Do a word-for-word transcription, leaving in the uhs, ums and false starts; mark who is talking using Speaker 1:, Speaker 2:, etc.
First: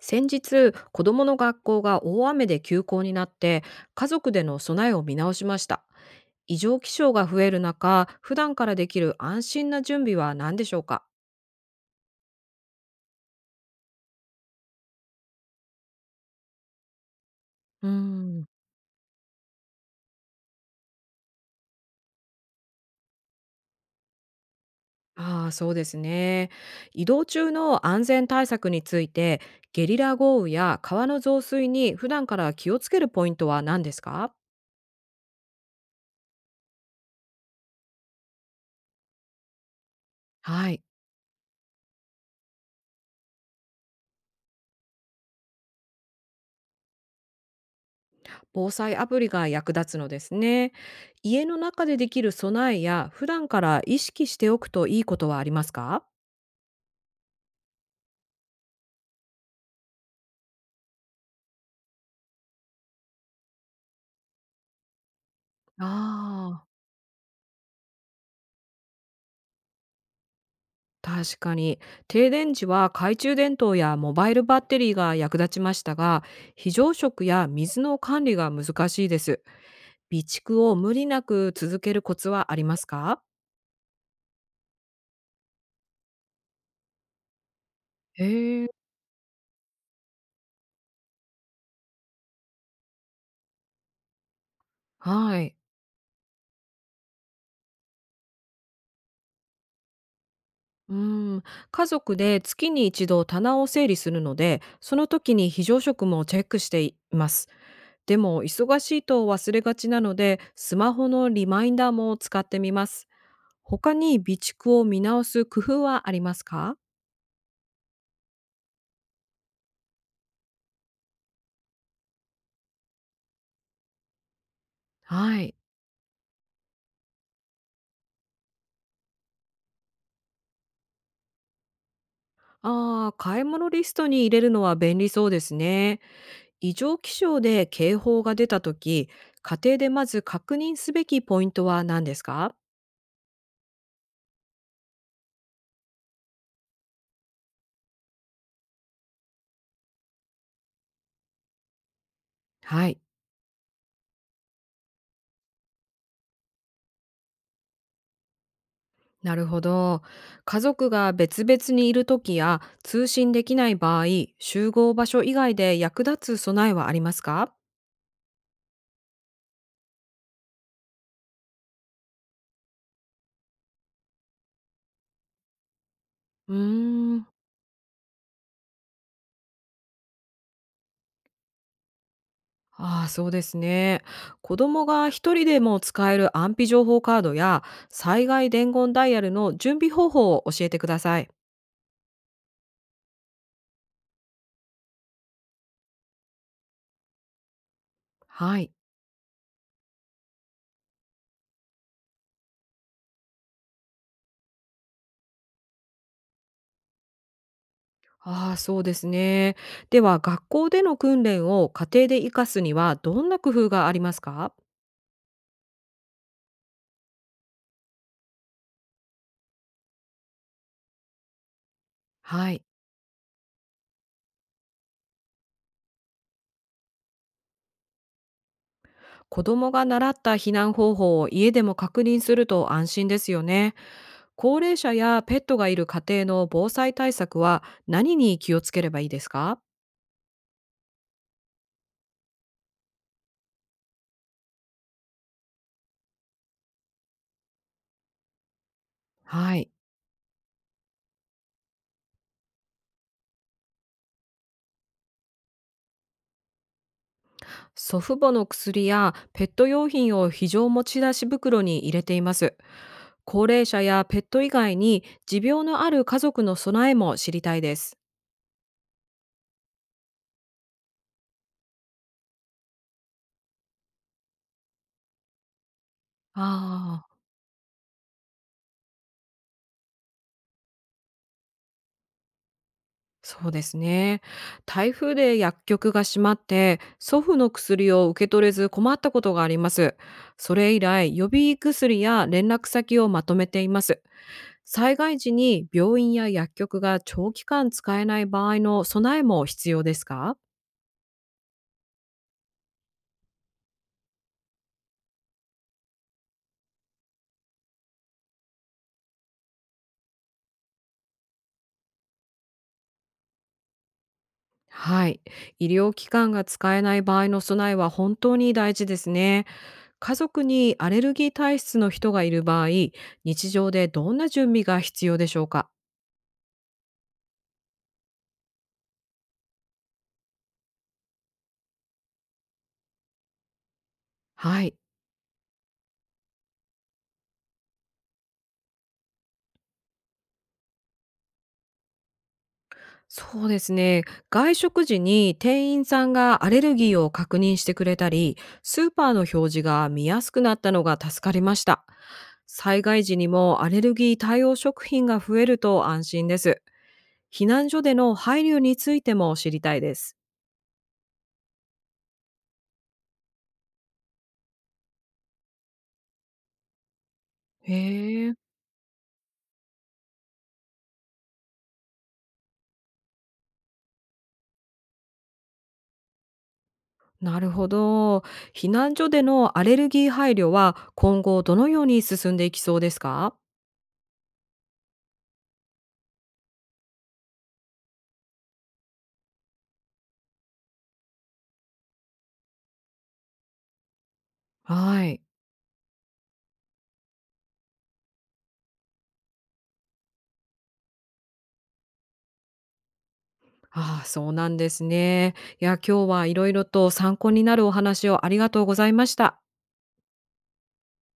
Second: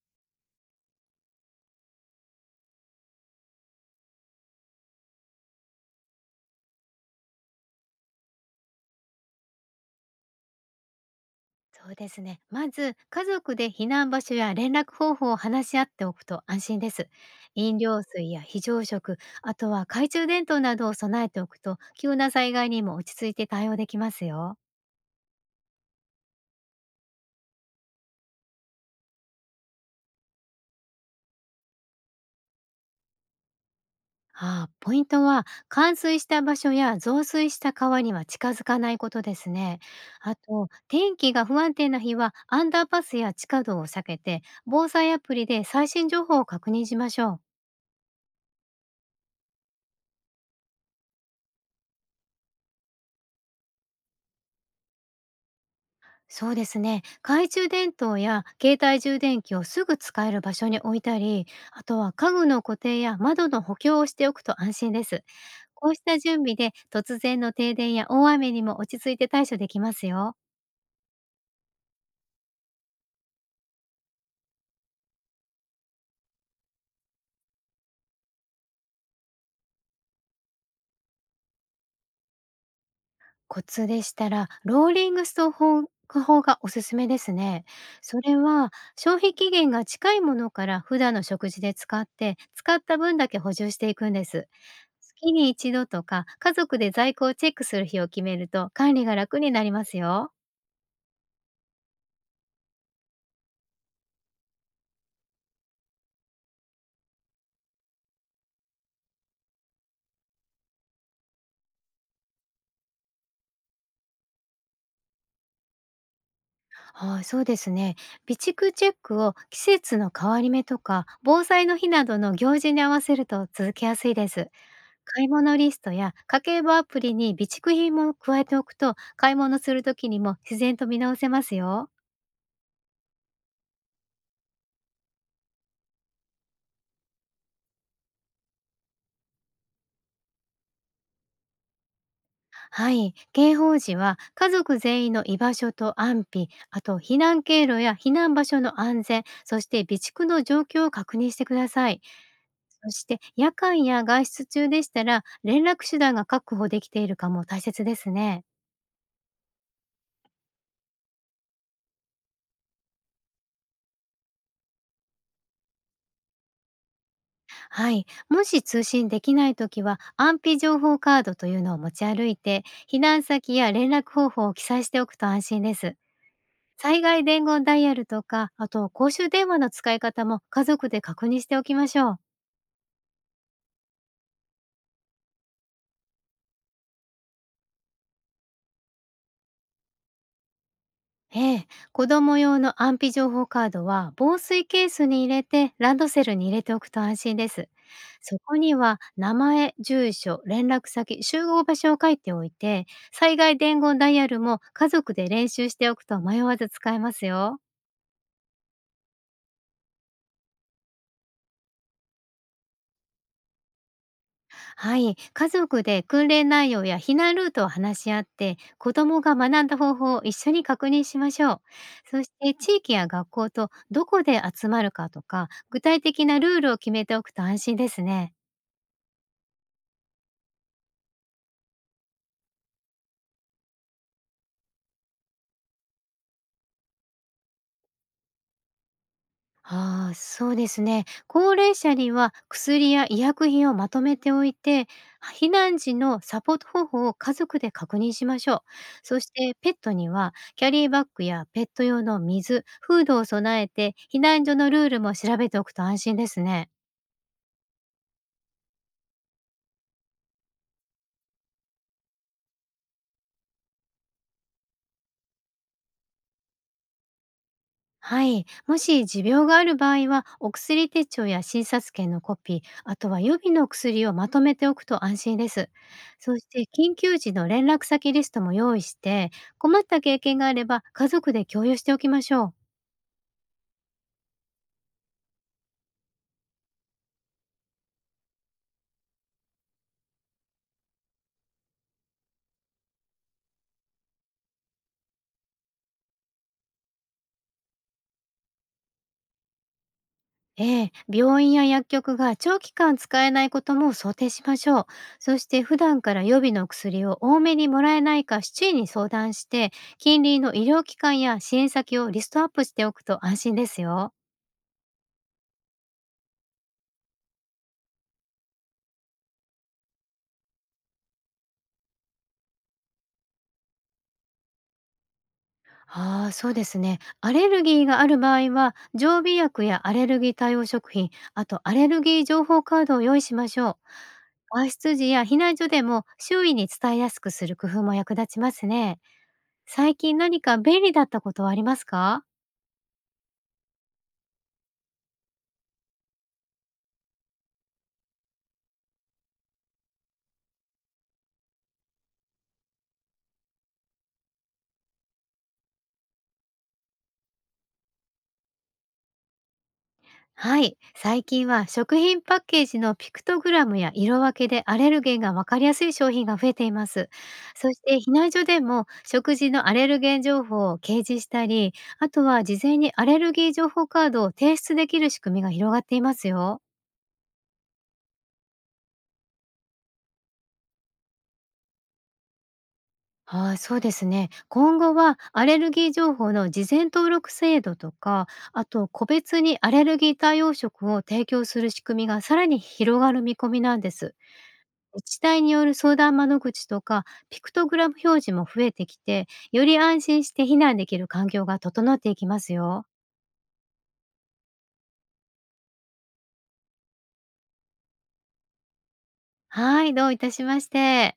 Speaker 1: 先日子どもの学校が大雨で休校になって、家族での備えを見直しました。異常気象が増える中、普段からできる安心な準備は何でしょうか？
Speaker 2: そうですね。まず、家族で避難場所や連絡方法を話し合っておくと安心です。飲
Speaker 1: うー
Speaker 2: 料水や
Speaker 1: ん、
Speaker 2: 非常食、あとは懐中電灯などを備えておくと、急な災害にも落ち着いて対応できますよ。
Speaker 1: ああー、そうですね。移動中の安全対策について、ゲリラ豪雨や川の増水に普段から気をつけるポイントは何ですか？
Speaker 2: ああ、ポイントは、冠水した場所や増水した川には近づかないことですね。あと、
Speaker 1: はい。
Speaker 2: 天気が不安定な日は、アンダーパスや地下道を避けて、防災アプリで最新情報を確認しましょう。
Speaker 1: 防災アプリが役立つのですね。家の中でできる備えや普段から意識しておくといいことはありますか？
Speaker 2: そうですね。懐中電灯や携帯充電器をすぐ使える場所に置いたり、あとは家具の固定や窓の補強をしておくと安心です。
Speaker 1: あ
Speaker 2: こうした準備
Speaker 1: あ、
Speaker 2: で突然の停電や大雨にも落ち着いて対処できますよ。
Speaker 1: 確かに。停電時は懐中電灯やモバイルバッテリーが役立ちましたが、非常食や水の管理が難しいです。備蓄を無理なく続けるコツはありますか？
Speaker 2: コツでしたらローリングストック法がおすすめですね。それ
Speaker 1: へえ、
Speaker 2: は、消費期限が近いものから普段の食事で使って、使った分だけ補充していくんです。月
Speaker 1: は
Speaker 2: に
Speaker 1: い。
Speaker 2: 一度とか、家族で在庫をチェックする日を決めると管理が楽になりますよ。
Speaker 1: うん、家族でつきにいちど棚を整理するので、その時に非常食もチェックしています。でも忙しいと忘れがちなので、スマホのリマインダーも使ってみます。他に備蓄を見直す工夫はありますか？
Speaker 2: はい、そうですね。備蓄チェックを季節の変わり目とか、防災の日などの行事に合わせると続けやすいです。買い
Speaker 1: はい。
Speaker 2: 物リストや家計簿アプリに備蓄品も加えておくと、買い物する時にも自然と見直せますよ。
Speaker 1: ああ、買い物リストに入れるのは便利そうですね。異常気象で警報が出たとき、家庭でまず確認すべきポイントは何ですか？
Speaker 2: はい、警報時は家族全員の居場所と安否、あと避難経路や避難場所の安全、そして備蓄の状況を確認してください。
Speaker 1: は
Speaker 2: そ
Speaker 1: い。
Speaker 2: して夜間や外出中でしたら連絡手段が確保できているかも大切ですね。
Speaker 1: なるほど。家族が別々にいるときや通信できない場合、集合場所以外で役立つ備えはありますか？
Speaker 2: はい、もし通信できないときは安否情報カードというのを持ち歩いて、避難先や連絡方法を記載しておくと安心です。
Speaker 1: う
Speaker 2: 災
Speaker 1: ー
Speaker 2: 害
Speaker 1: ん。
Speaker 2: 伝言ダイヤルとか、あと公衆電話の使い方も家族で確認しておきましょう。
Speaker 1: ああ、そうですね。子供がひとりでも使える安否情報カードや災害伝言ダイヤルの準備方法を教えてください。
Speaker 2: ええ、子供用の安否情報カードは防水ケースに入れてランドセルに入れておくと安心です。そこ
Speaker 1: はい。
Speaker 2: には名前、住所、連絡先、集合場所を書いておいて、災害伝言ダイヤルも家族で練習しておくと迷わず使えますよ。
Speaker 1: ああ、そうですね。では、学校での訓練を家庭で活かすにはどんな工夫がありますか？
Speaker 2: はい、家族で訓練内容や避難ルートを話し合って、子どもが学んだ方法を一緒に確認しましょう。そし
Speaker 1: は
Speaker 2: て
Speaker 1: い。
Speaker 2: 地域や学校とどこで集まるかとか、具体的なルールを決めておくと安心ですね。
Speaker 1: 子供が習った避難方法を家でも確認すると安心ですよね。高齢者やペットがいる家庭の防災対策は何に気をつければいいですか？
Speaker 2: ああ、そうですね。高齢者には薬や医薬品をまとめておいて、避難時のサポート方法を家族で確認しましょう。そして
Speaker 1: はい。
Speaker 2: ペットにはキャリーバッグやペット用の水、フードを備えて、避難所のルールも調べておくと安心ですね。
Speaker 1: 祖父母の薬やペット用品を非常持ち出し袋に入れています。高齢者やペット以外に持病のある家族の備えも知りたいです。
Speaker 2: はい。もし持病がある場合は、お薬手帳や診察券のコピー、あとは予備の薬をまとめておくと安心です。そして、緊
Speaker 1: ああ、
Speaker 2: 急時の連絡先リストも用意して、困った経験があれば家族で共有しておきましょう。
Speaker 1: そうですね。台風で薬局が閉まって祖父の薬を受け取れず困ったことがあります。それ以来予備薬や連絡先をまとめています。災害時に病院や薬局が長期間使えない場合の備えも必要ですか？
Speaker 2: ええ、病院や薬局が長期間使えないことも想定しましょう。そして、普段から予備の薬を多めにもらえないか周囲に相談して、近隣の医療機関や支援先をリストアップしておくと安心ですよ。
Speaker 1: はい。医療機関が使えない場合の備えは本当に大事ですね。家族にアレルギー体質の人がいる場合、日常でどんな準備が必要でしょうか？
Speaker 2: ああ、そうですね。アレルギーがある場合は、常備薬やアレルギー対応食品、あとアレルギー情報カードを用意しましょう。
Speaker 1: は
Speaker 2: 外
Speaker 1: い。
Speaker 2: 出時や避難所でも周囲に伝えやすくする工夫も役立ちますね。最近何か便利だったことはありますか？
Speaker 1: そうですね。外食時に店員さんがアレルギーを確認してくれたり、スーパーの表示が見やすくなったのが助かりました。災害時にもアレルギー対応食品が増えると安心です。避難所での配慮についても知りたいです。
Speaker 2: はい、最近は食品パッケージのピクトグラムや色分けでアレルゲンがわかりやすい商品が増えています。そ
Speaker 1: へ
Speaker 2: して避難
Speaker 1: え、
Speaker 2: 所でも食事のアレルゲン情報を掲示したり、あとは事前にアレルギー情報カードを提出できる仕組みが広がっていますよ。
Speaker 1: なるほど。避難所でのアレルギー配慮は今後どのように進んでいきそうですか？
Speaker 2: はい、そうですね。今後はアレルギー情報の事前登録制度とか、あと個別にアレルギー対応食を提供する仕組みがさらに広がる見込みなんです。
Speaker 1: は
Speaker 2: 自治
Speaker 1: い。
Speaker 2: 体による相談窓口とか、ピクトグラム表示も増えてきて、より安心して避難できる環境が整っていきますよ。
Speaker 1: ああ、そうなんですね。いや、今日はいろいろと参考になるお話をありがとうございました。
Speaker 2: はい、どういたしまして。